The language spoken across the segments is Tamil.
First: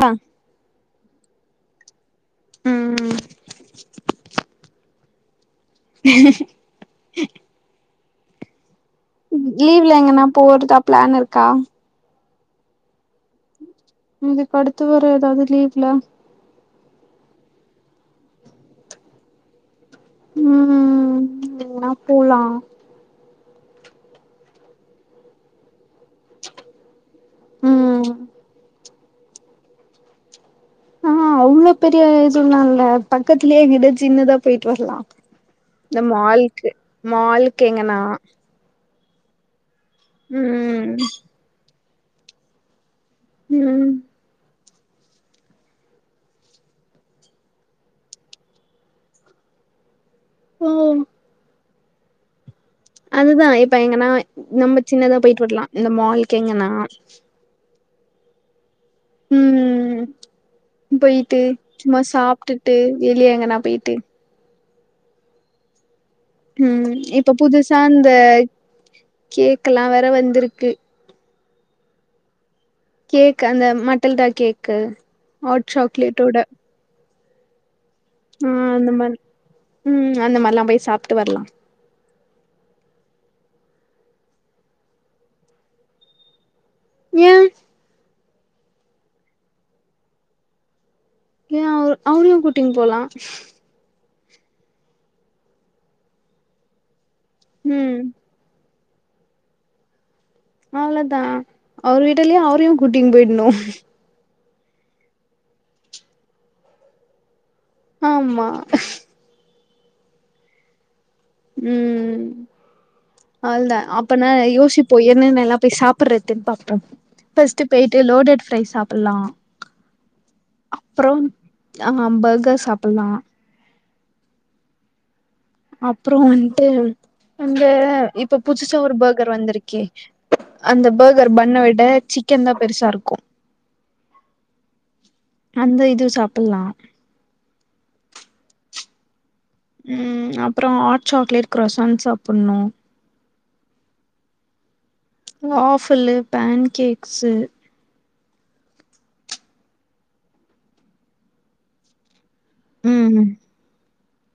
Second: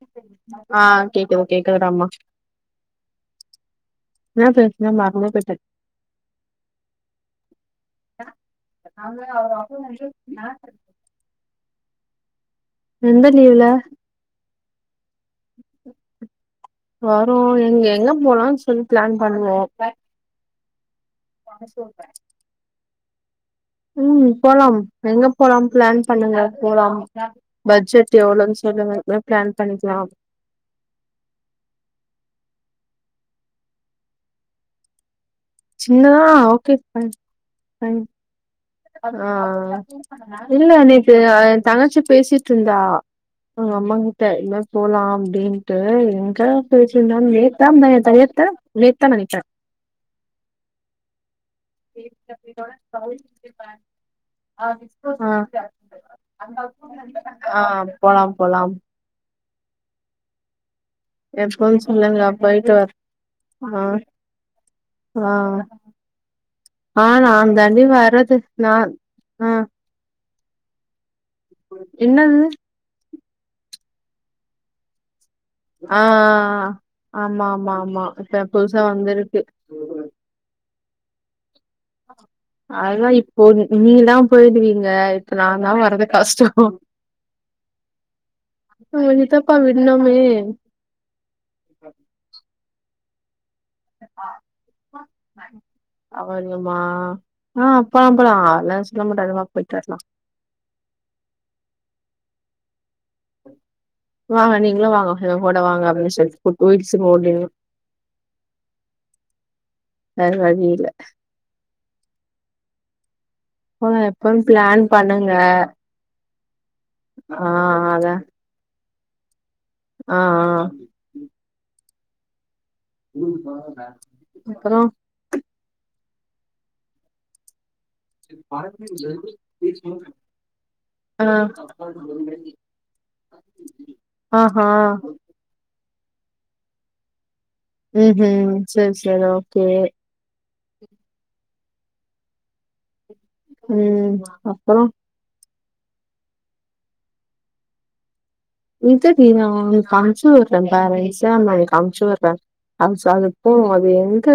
மா ஆ கேக்குது கேக்குதுடாமா ம் என்ன பேஸ்னே மற்ந்தே பேய்ட்டே நாங்க அவரு [unintelligible] ப்ளான் இருக்கா எந்த லீவ்ல இதுக்கு அடுத்து வர எதாவ்து லீவ்ல வரூ எங்க எங்க போலான் சொல்லி ப்ளான் பண்ணுவோ ம் எங்கனா போலா ம் போலாம் எங்க போலாம் ப்ளான் பண்ணுங்க போலாம் ம் பட்ஜெட் எவுளோன் சொல்லுங்க அப்புறோ ப்ளான் பண்ணிக்குலா ஆ அவ்ளோ பெரிய இதுலா இல்ல பக்கத்திலே எங்க்யாது சின்னதா பேய்ட்டு வர்லா இந்த சின்னதா மால்க்கு ஓகே ஃபைன் மாலுக்கு எங்கனா ஃபைன் ஆ இல்ல ம் நேத்து அ என் தங்கச்சி பேசிட்ருந்தா ம் அம்மாங்கிட்ட என்னா போலா அப்டின்ட்டு எங்க பேசிர்ந்தாலு நேத்தா முந்தாநேத்தா நேத்தா நேத்தா நெனைக்க ஐயோ அது கேட்ட விதா அதுதா இப்ப எங்கனா நம்ம சின்னதா பேய்ட்டு வர்லா இந்த மால்க் எங்கனா ஆ போலா போலாம் ம் போயிட்டு எப்போன்னு சும்மா சொல்லுங்க போயிட்டு சாப்ட்டுட்டு வர வெளிய எங்கனா ஆ பேட்டு ஆ ம் ஆ இப்ப நான் புதுசா தாண்டி இந்த வர்றது நான் ஆ கேக்லா வேற வந்துருக்கு என்னது கேக் அந்த மட்டல்டா கேக்கு ஹாட் ஆ ஆ சாக்லேட்டோட ஆ ஆமா ஆமா ஆமா இப்ப ம் புதுசா அந்த மாரி வந்திருக்கு ம் அந்த மாரிலா போய் சாப்ட்டு வர்லா அதுதா இப்போ நீங்லா போயிடுவீங்க இப்ப நா தா வர்றது கஷ்டோ ஏன் எங் சித்தப்பா விட்னுமே ஏன் அவர் அவரையு கூட்டின் போலா அவரையுமா ஆ ம் போலா போலா அத்லாம் எது சொல்லா மாட்டாரு வா போய்ட்டு வரலா அவ்ளதா அவர் விடுலயா அவரையு கூட்டின் போயின்னு வாங்க நீங்களு வாங்க எங்ககூட வாங்க அப்டின் சொல்லிட்டு [unintelligible] ஓடின்னு ஆமா வேற வழி இல்ல ம் அவ்ள்தா போல அப்பனா எப்பன்னு பிளான் யோசிப்போ பண்ணுங்க என்னென்னலா பேய் சாப் ப்புறதுன் பாப்போ ஆ பஸ்ட்டு பேய்ட்டு அத லோடட் ப்ரைஸ் சாப்புல்லா ஆ ஆ அப்றோ ஆ பர்ஹர் சாப்புல்லா அப்றோ அப்றோ வன்ட்டு இங்க இப்ப புதுசா ஒரு பர்ஹர் வந்துருக்கே அந்த ஆ பர்ஹர் பன்ன விட சிக்கன் தா பெருசாருக்கு ஆ ஹா அந்த இது சாப்புல்லா ம் ஹூம் செரி செரி ஓகே ம் அப்றோ ஹாட் சாக்லேட் க்ரஸன் சாப்புண்ணு ம் அப்பறோ ஆஃபலு பேன் கேக்ஸு இது டி நா ஒனக்கு அம்ச்சிவுர்றே பாரு எக்ஸாம்புல் அம்ச்சிவுர்றே அம்ஸ் ம் அது போ அது எங்க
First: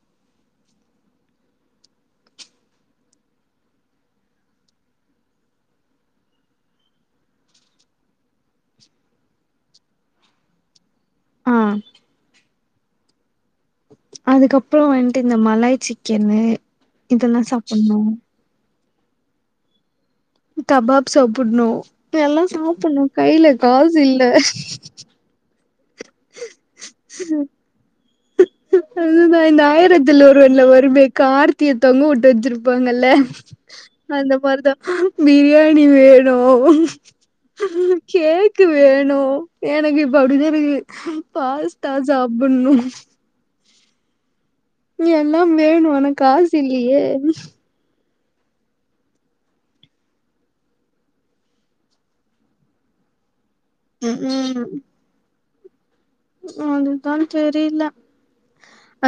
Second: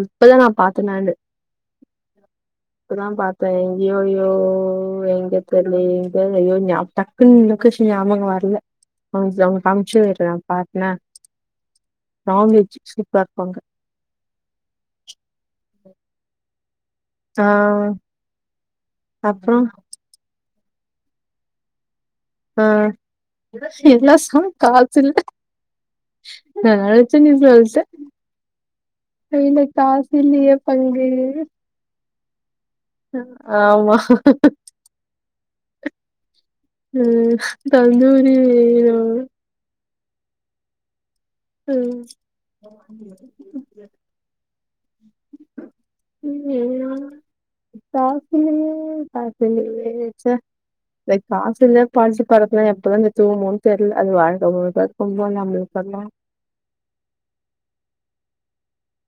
இப்பதா நா பாத்த நானு இப்பதா பாத்தே எங்யோ யோ எங்க தெர்லயே எங்க ஐயோ ஞா டக் குனு லொக்கேஷன் ஞாபகோ வர்ல நா ஒனக்கு அம்ச்சிவிட்றே பாத்தியா ஆ நான்வெஜ் சூப்பரா வெப்பாங்க அதுக்கப்றோ வன்ட்டு இந்த மலாய் சிக்கென்னு இதெல்லா சாப்புண்ணு அப்றோ தபாப் சாப்புட்ணு இதெல்லா ஆ சாப்புண்ணு கைல காசு எல்லா இல்ல சாங் காசு இல்ல நா நெனச்சே நீ சொல்ட அது தா இந்த ஆயிரத்தில் ஒருவன்ல வருமே பங்கு கார் திய தொங்க உட்டு வச்சிருப்பாங்கல்ல ஆமா அந்த மாரிதா பிரியாணி வே ணு ம் தந்தூரி கேக்கு வேணு எனக்கு இப்ப அப்டி தா இருக்கு பாஸ்தா சாப்புண்ணு நீ எல்லாம் வேணு ஆனா காஸ் இல்லியே காஸ் இல்லியே காஸ் இல்லியே ச்ச ஏய் காஸ் இல்ல பால்ஸி [unintelligible] எப்பதா கத்துக்குவோமோன்னு தெர்ல அது வாழ்க்க முழுக்கு இருக்கோ [unintelligible] தெர்ல அதுதான் தெரில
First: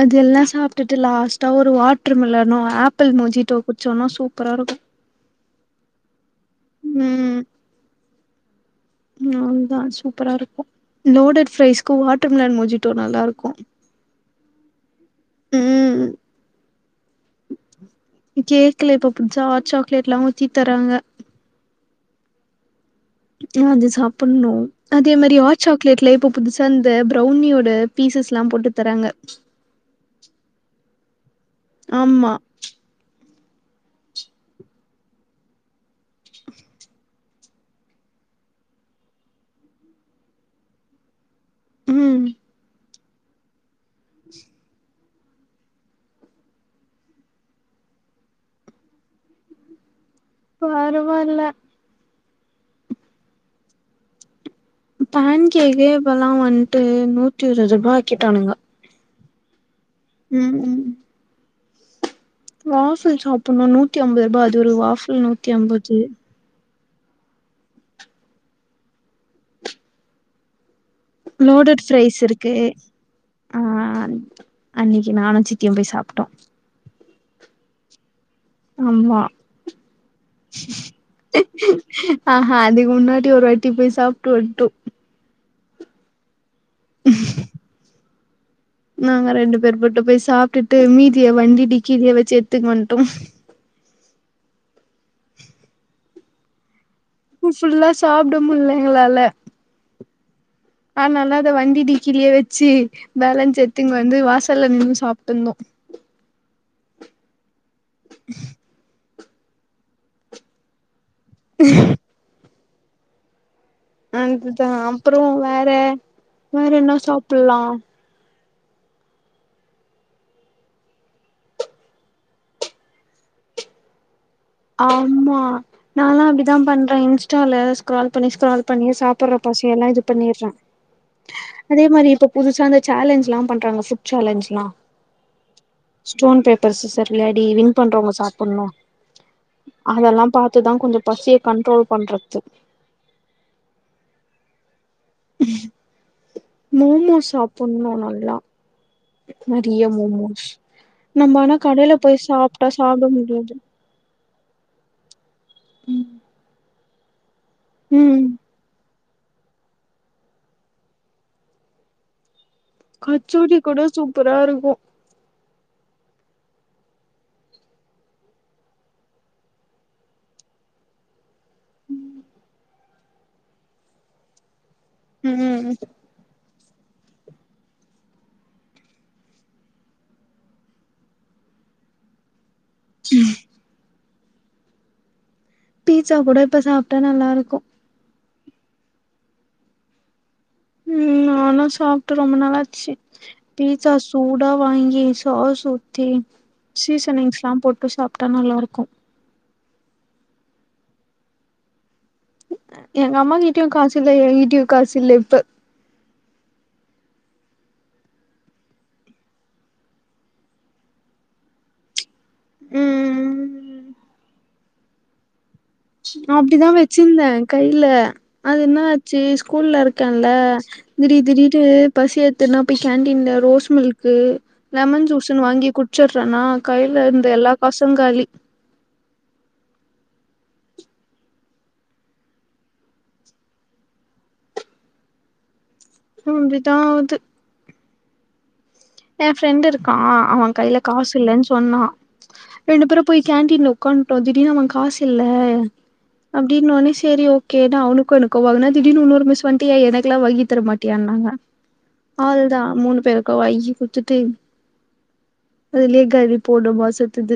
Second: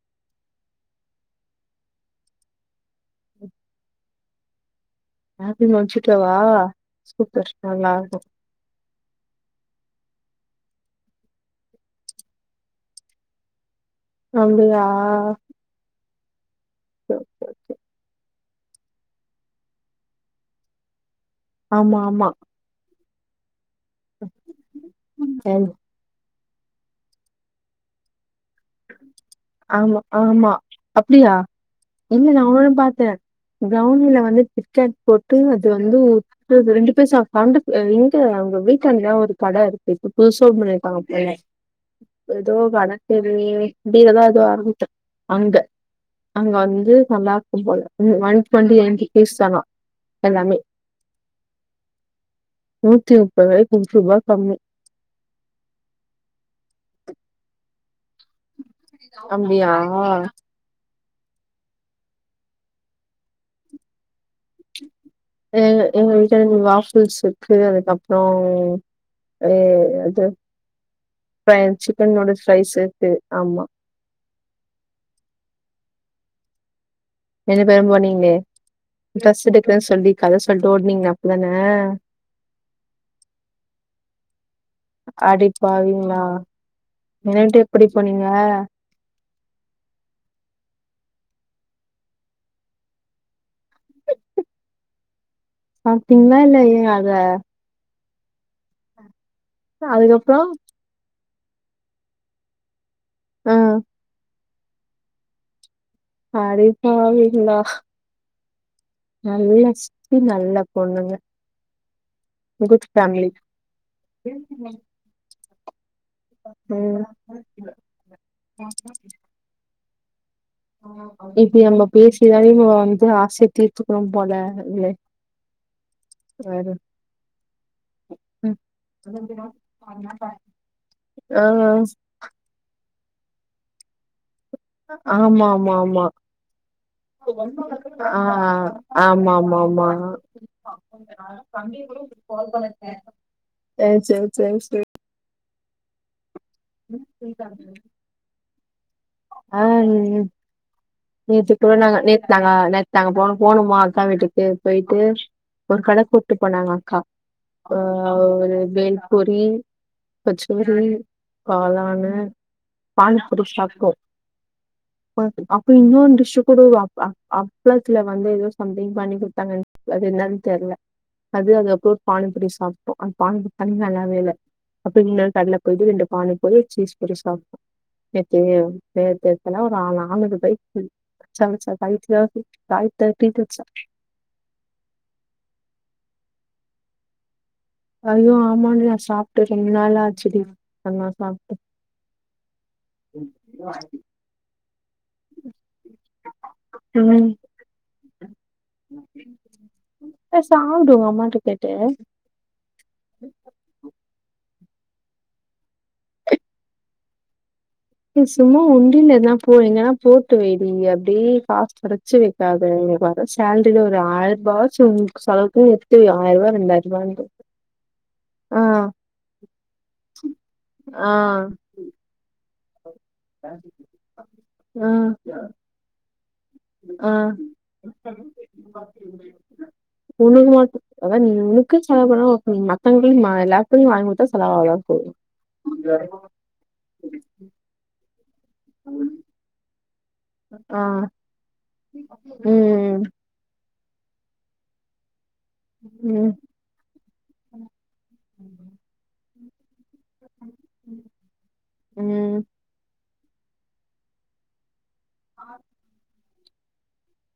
அதெல்லா சாப்டுட்டு லாஸ்ட்டா ஒரு வாட்டர்மிலனு ஆப் பிள் மொஜிட்டோ குடிச்சோன்னா சூப்பரா இருக்கு ஆப்பிள் மொஜிட்டாவா சூப்பர் நல்லாருக்கும் நான்தா சூப்பரா இருக்கு லோடட் ஃப்ரைஸ்க்கு வாட்டர்மெலன் மொஜிட்டோ நல்லாருக்கு அங்கையா ம் ஓகே ஓகே கேக்ல இப்ப புச்சா ஹாட் சாக்லேட்லா ஊத்தி தராங்க ஆமா ஆமா ஆ அது சாப்புட்னு அதே மாரி ஹாட் என் சாக்லேட்லே இப்போ புதுசா இந்த ப்ரௌனியோட பீசஸ்லா போட்டுத் தராங்க ஆமா ஆமா அப்டியா இல்ல ஆமா நானு பாத்த ப்ரௌனில வந்து கிட் கேட் போட்டு அது வந்து இல்ல இது ரெண்டு பேர் சாப்லான்டு ஆ எங்க அவுங்க வீட்டாண்ட ஒரு கட இருக்கு இப்ப புதுசா ஓப்பன் பண்ணிருக்காங்க போல ம் ஏதோ வடதெரு பி லதா ஏதோ ஆரம்பிக்கும் அங்க அங்க வந்து நல்லாருக்கும் போல இது ஒன் டுவென்டி ரெண்டு பீஸ் தானா எல்லாமே பரவாயில்ல நூத்தி முப்பது ரூவாய்க்கு ரெண்ருவா கம்மி பேன் கேக்கே இப்பல்லா வந்ட்டு நூத்தி இருவது ரூபா ஆக்கிட்டானுங்க அப்டியா ம் ம் வாஃபுல் சாப்புட்னு நூத்தி அம்பது ரூபா அது ஒரு வாஃபுல் நூத் ஏங்க எங்க வீட் எரநூறு வாஃபுல்ஸ் இருக்கு அதுக்கப்ற ஏ அது ஃப்ரை லோடட் ஃப்ரைஸ் சிக்கனோட இருக்கு ஃப்ரைஸ் இருக்கு ஆ ஆமா அன்னைக்கு நானு சித்தியும் போய் சாப்ட்டோ ரெண்டு பேரும் போனீங்களே ஆமா ட்ரெஸ் எடுக்கறேன்னு சொல்லி கத சொல்ட்டு ஓடுனீங்களே அப்பதான ஆஹ அதுக்கு முன்னாடி ஒருவாட் டி போய் சாப்ட்டு வந்ட்டோ அடிப்பாவீங்களா என்ன உட்டு எப்படி போனீங்க நாங்க ரெண்டு பேர் பொட்டு போய் சாப்ட்டுட்டு மீதிய வண்டி டிக்கிலேயே வச்சு எடுத்துட்டு வந்ட்டோ சாப்ட்டீங்களா இல்லையா அத ஃபுல்லா சாப்ட முட்ல எங்களால ல அதுக்கப்பறோ ஆனால அத வண்டி டிக்கிலேயே வச்சு ஆ பேலன்ஸ் எடுத்துன்னு வந்து வாசல்ல நின்னு சாப்ட்டுந்தோ அடிப்பாவிங்களா நல்ல சித்தி நல்ல பொண்ணுங்க குட் ஃபேமிலி அனுப்புதா அப்றோ வேற வேற என்ன சாப்புல்லா ம் இப்டி நம்ம பேசிதான்டி நம்ம வந்து ஆசை தீர்த்துக்கனும் போல இல்ல ஆமா நாலா அப்டிதா வேற பண்றே இன்ஸ்டால ஸ்க்ரால் பண்ணி ம். ஸ்க்ரால் பண்ணி சாப்புற பசியெல்லா இது பண்ணிடுறே ஆ அ புதுசா இந்த சேலஞ்ச்லா பண்றாங்க ஃபுட் சேலஞ்ச்லா ஆமா ஆமா ஆமா ஸ்டோன் பேப்பர் சிஸ்சர் விளாடி வின் பண்றவங்க சாப்பணு ஆமாமாமா கொஞ்சோ பசிய கண்ட்ரோல் பண்றது அ செர் செர் செர் மோமோஸ் சாப்பட்ணு நல்லா நெறிய ஆ மோமோஸ் நம்ம நேத்து ஆனா கூட கடைல நாங்க போய் நேத்து நாங்க சாப்ட்டா நேத்து சாப்ட நாங்க போனோ முடியாது போனோமா அக்கா வீட்டுக்கு பொயிட்டு ஒரு கட கூட்டு போனாங்க அக்கா ஆ ம் ஒரு பெல்பூரி கச்சோரி காளானு கச்சோரி கூட சூப்பரா இருக்கு ப்ப அப்போ இன்னோ டிஷ் கூட அப் அப் அப்ளத்துல வந்து எதோ சம்திங் பண்ணி குடுத்தாங்க அது என்னான் தெர்ல அது அதுகப்றோ ஒரு பானி பூரி சாப்ட்டோ அந்த பானி பூரி தண்ணி நல்லாவே இல்ல அப்றோ இன்ன கடைல ம் போய்ட்டு ரெண்டு பானி கொறைய சீஸ் பொரி சாப்ட்டோ நேத்து நேத்து எத்தனா ஒரு அ நாலுறுபாய் ம் சமச்சா ஃபைவ் [unintelligible] ஃபைவ் தேர்ட்டிடு வச்சா பீஸா கூட இப்ப சாப்ட்டா நல்லா இருக்கு ஐயோ ஆமாடி நா சாப்ட்டு ரொம்ப நாள் ஆச்சுடி அதெல்லாம் ம் சாப்ட்டு. நானு சாப்ட்டு ரொம்ப நாளாச்சு பீஸா சூடா வாங்கி சாஸ் ஊத்தி சீசனிங்ஸ்லா போட்டு சாப்டா நல்லாருக்கு ஏ சாப்டு ஒங்க அம்மாட்ட கேட்டு எங்க அம்மா கிட்டையு காசு இல்ல எங்கிட்டையு காசு இல்ல இப்ப எ சும்மா உண்டியல் எதனா போடு எங்கன்னா போட்டு வைடி அப்டி காசு கெட ச்சு வைக்காத இங்க வர சேலரில ஒரு ம் ஆயிரூபாவாச்சு உன் செலவுக்கு எடுத் அப்டிதா வெச்சிருந்தே கைல அது ஆ, என்ன ஆச்சு ஸ்கூல்ல இருக்கேன்ல ஆ, திடீர் திடீடு பசி எத்துன்னா போய் கேண்டீன்ல ரோஸ் மில்க்கு ஆ, லெமன் ஜூஸ்ன்னு வாங்கி குடிச்சறேன்னா கைல ஆ இருந்த எல்லா காசு காலி உனக்கு மாட் அதா நீ உனக்குன் செலவு பண்ணா ஓகே நீ மத்தவங்களயு ம எல்லார்ட்டயு வாங்கி குடுத்தா செலவாகதா போது [unintelligible] ம் றிதாவது [unintelligible] எ ஃப்ரெண்ட் இருக்கா அவ கைல ஆ. காசு இல்லன் சொன்னா ரெண்டு ம், பேரும் போய் கேண்டீன்ல உக்காந்ட்டோ திடீர்னு அவ காசு இல்ல ம் அப்டின்னோனே செரி ஓகே நா அவனுக்கு எனக்கு வாங்குனா திடீர்னு உன்னொரு மிஸ்ஸு வந்ட்டு ஏ எனக்கெல்லா வங்கி தர மாட்டியான்னாங்க ம். அவ்ளதா மூணு பேருக்கு வாங்கி குத்துட்டு அதுலே காலி போன மாசத்துது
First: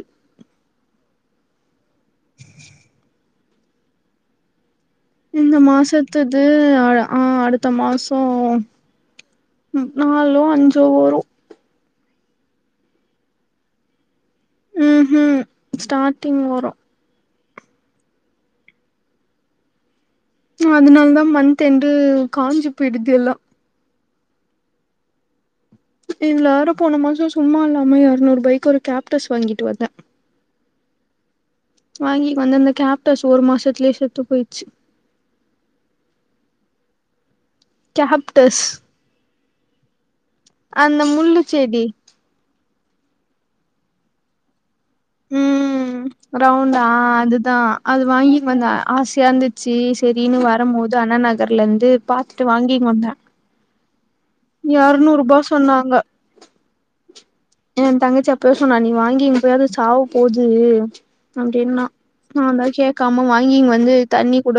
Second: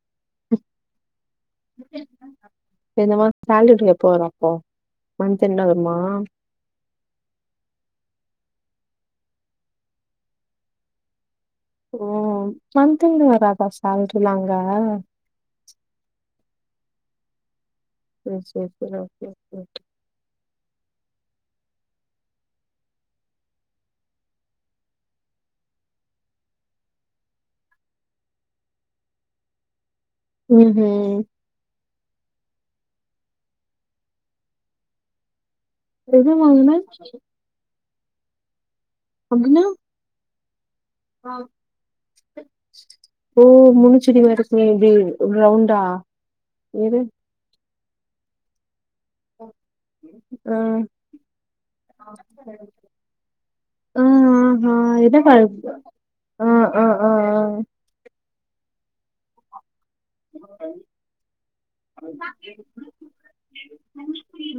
இந்த மாரி சாலட்ல போற அப்போ மந்த் இந்த எண்ட் வருமா மாசத்து து ம் ஆ அடுத்த மாசோ நாலோ அஞ்சோ வரு ஓ மன்த்லி வராதா சேலரிலா அங்க ம் ஹும் ஸ்டார்டிங் வரு ஓ செரி செரி ஓகே ஓகே ஓகே அதனாலதா மந்த்எண்டு காஞ்சி போயிடுது எல்லா இதுல வேற போன மாச சும்மா இல்லாம இரநூறுபாய்க்கு ஒரு கேப்டஸ் வாங்கிட்டு வந்த ம் ஹூ வாங்கி வந்திருந்த கேப்டாஸ் ஒரு மாசத்துலயே செத்து போய்ச்சு என்ன வாங்குன கேப்டஸ் அப்டினா அந்த முள்ளுச்செடி ஓ முள்ளுச்செடி [unintelligible] ம் ரவுண்டா அ அதுதா அது வாங்கிட் வந்த ஆச எறந்துட்ச்சு சரின்னு ஆ வரம்போது அண்ணா நகர்ல இருந்து பாத்துட்டு வாங்கினு வந்த ம் ஹூ ஹூ எதுக் அழுறது அ அ அ அ என் தங்கச்சி அப்பவே சொன்னா நீ வாங்கினு போய் அத சாவு போது அப்டின்னா நா தா கேட்காம வாங்கின் வந்து தண்ணி கூட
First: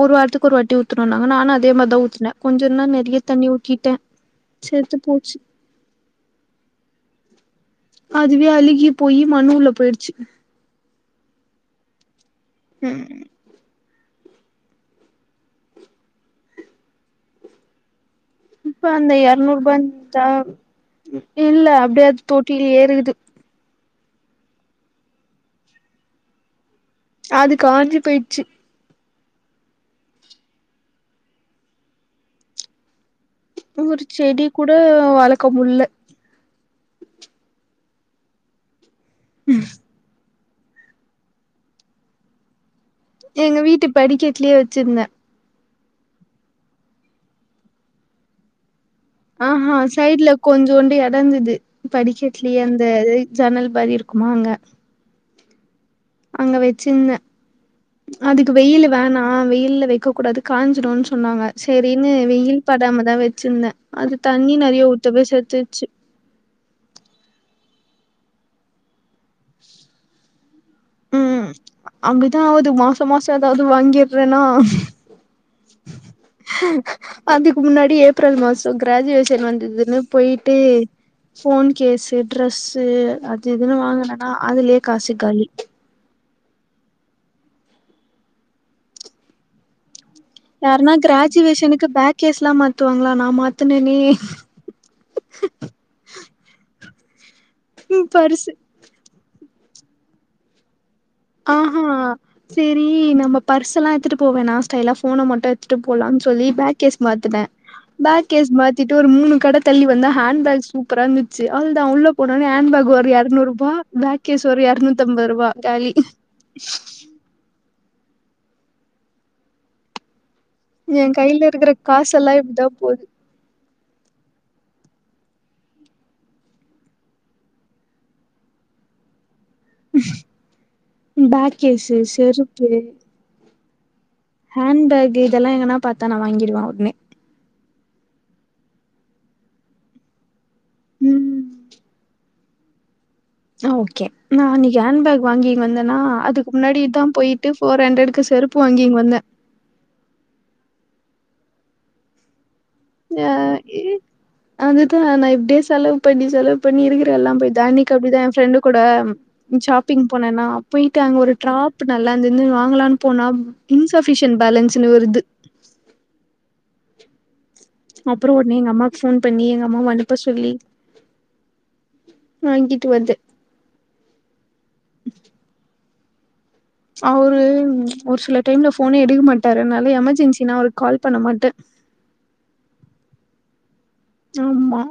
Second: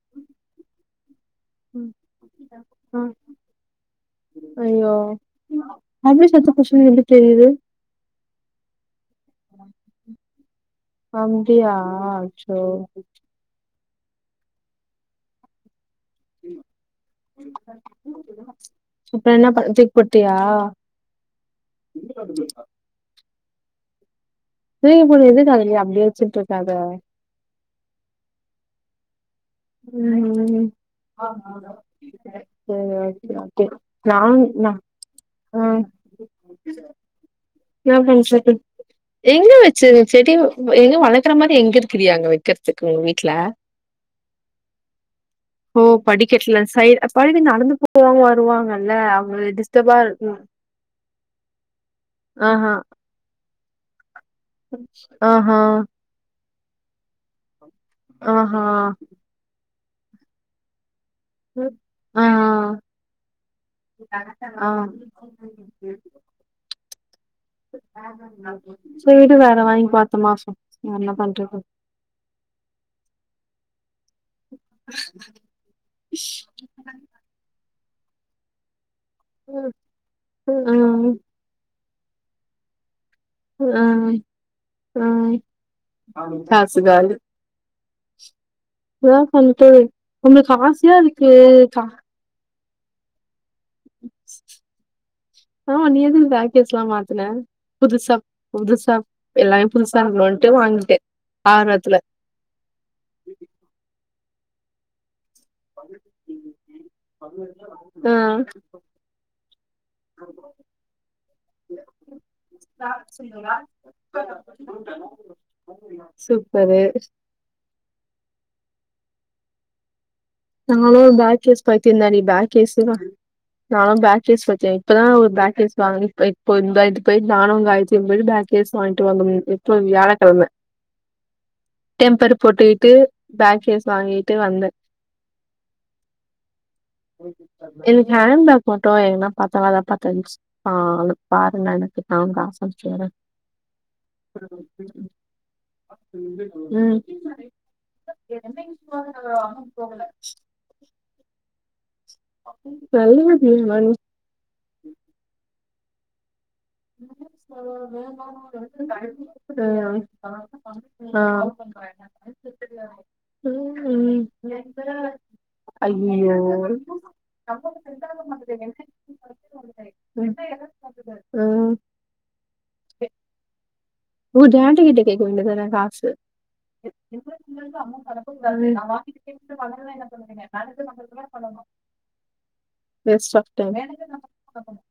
ஒரு வாரத்துக்கு ஒரு வாட்டி ஊத்துணுனாங்க நானு அது அதே மாரிதா ஊத்துனே கொஞ்சோ தா ஆ நெறய தண்ணி ஊத்திட்ட செத்து போச்சு அதுவே செத்து போச்சுன்னு எப்டி தெரிது அதுவே அழுகி போயி மண்ணு உள்ள போய்டுச்சு அங்கயா அச்சோ ம் அந்த இப்ப என்னா பண்ண எரநூறுபா தூக்கி தா போட்டியா இல்ல அப்டியே அது தொட்டிலயே இருக்குது வெளிய போடு எதுக்கதுலயே அப்டியே வச்சிட்ருக்காத அது காஞ்சி போய்ச்சு ம் சரி வக்கிற ஒரு செடி கூட வளக்க ஆ முட்ல எங்க வச்சு செடி எங்க வளக்கற மாரி எங்க இருக்கிறியாங்க வ [unintelligible] எங்க வீட்டு படிக்கட்லயே வச்சிருந்த ஓ படிக்கட்ல சை படிக்கட்ல நடந்து போவாங்க வருவாங்கல்ல அவங்க ஆஹா டிஸ்டர்பா சைட்ல இருக்கு கொஞ் ண்டு இடந்திது படிக்கட்லயே ஆஹா அந்த ஜன்னல் மாரி இருக்குமா அங்க ஆஹா அங்க வச்சிருந்த அதுக்கு ஆஹா வெயிலு வேணா வெயில வைக்க கூடாது காஞ்சிடு சொன்னாங்க சரின்னு ஆ வெயில் படாமதா வச்சிருந்த அது தண்ணி ஆ நெறய ஊத்த போய் செத்துர்ச்சு செரி வேற வாங்கிபோ அத்த மாச வேறென்ன ம் பண்றது அப்டிதா ஆவுது மாச மாச எதாவது வாங்கிடுறனா உ அதுக்கு முன்னாடி ஏப்ரல் மாச கிராஜுவேஷன் வந்ததுன்னு போய்ட்டு ம் ஃபோன் கேஸு ட்ரெஸ்ஸு இதுன்னு ம் வாங்குனன்னா அதுலயே காசு ம் காலி காசு காலி என்னா பண்ட்டு நம்மளுக்கு ஆசையா இருக்குகா கேஸ்ல்லா மாத்துவாங்களா நா மாத்துனனே ஆமா நீ எதுக்கு பேக்கேஸ்லா மாத்துன புதுசா பர்சு புதுசா எல்லாமே புதுசா இருக்கணுட்டு வாங்கிட்டே ஆஹா ஆர்வத்துல சேரி நம்ம பர்ஸ் எல்லா எத்துட்டு போவேனா ஸ்டைலா ஃபோன மட்டு எத்துட்டு போலாம்னு சொல்லி பேக் கேஸ் மாத்துனே ஆ பேக் கேஸ் மாத்திட்டு ஒரு மூணு கட தள்ளி வந்தா ஹாண்ட்பேக் சூப்பரா இருந்துச்சு அவ்ளதா உள்ள ஒடனே ஹேன்ட் பேக் ஒரு இரநூறுரூபா பேக்கேஸ் ஒரு இரநூத்தி ஐம்பது ரூபா காலி சூப்பரு நா லா ஒரு என் பேக் கையில கேஸ் இருக்கிற பைத்தியந்தா நீ காசெல்லா பேக் இப்டிதா கேஸ்தா போது நானு பேக் கேஸ் பைத்தியோ இப்பதா ஒரு பேக் கேஸ் வாங்குனே இப்ப இப்ப இந்த இது போயி நானு காயத்ரியு போயிட்டு பேக் கேஸ் வாங்கிட்டு வந்தமே எப்ப வியாழக்கெழம பேக் கேஸு டெம்பர் செருப்பு போட்டுக்கிட்டு பேக் கேஸ் வாங்கி ஹேண்பேக் இதெல்லா எங்கனா பாத்தா நா வாங்கிடுவே ஒடனே எனக்கு ஹேண்பேக் மட்டு எங்கன்னா பாத்தா நல்லதா பாத்து வாங்க சொல்லு ஆ அங்க ம் பாருங்க எனக்குத்தா காசு அமிச்சி விட்றே ஆ ஓகே நா அன்னக்கி ஹேண்ட்பேக் வாங்கினு வந்தேன்னா அதுக்கு ம் முன்னாடிதா போயிட்டு ஒரு ரெண்டடுக்கு செருப்பு வாங்கினு வந்தே போகல ஏ இ அதுதா நா இப்டியே செலவு பண்ணி செலவு பண்ணி இருக்குற எல்லா போய் அன்னிக்கு அப்டிதா ஏ ஃப்ரெண்டு கூட ஷாப்பிங் போனேனா போயிட்டு அங்க ஆ ஒரு ஆ டிராப் நல்லா இருந்ததுன்னு வாங்கலான்னு போனா இன்சபிசியன்ட் பேலன்ஸ்ன்னு வருது அய்யய்யோ அப்பறோ ஒடனே எங்க அம்மாக்கு ஃபோன் பண்ணி எங்க அம்மாவ அனுப்ப சொல்லி ம் வாங்கிட்டு வருது ஒ டாடி கிட்ட கேக்க வேண்டி தான காசு அவரு ஒரு சில டைம்ல ஃபோனே எடுக்க மாட்டாரு அதனால எமர்ஜென்சினா அவருக்கு கால் பண்ண மாட்டே வேஸ்ட் ஆஃப் டைம் ஆமா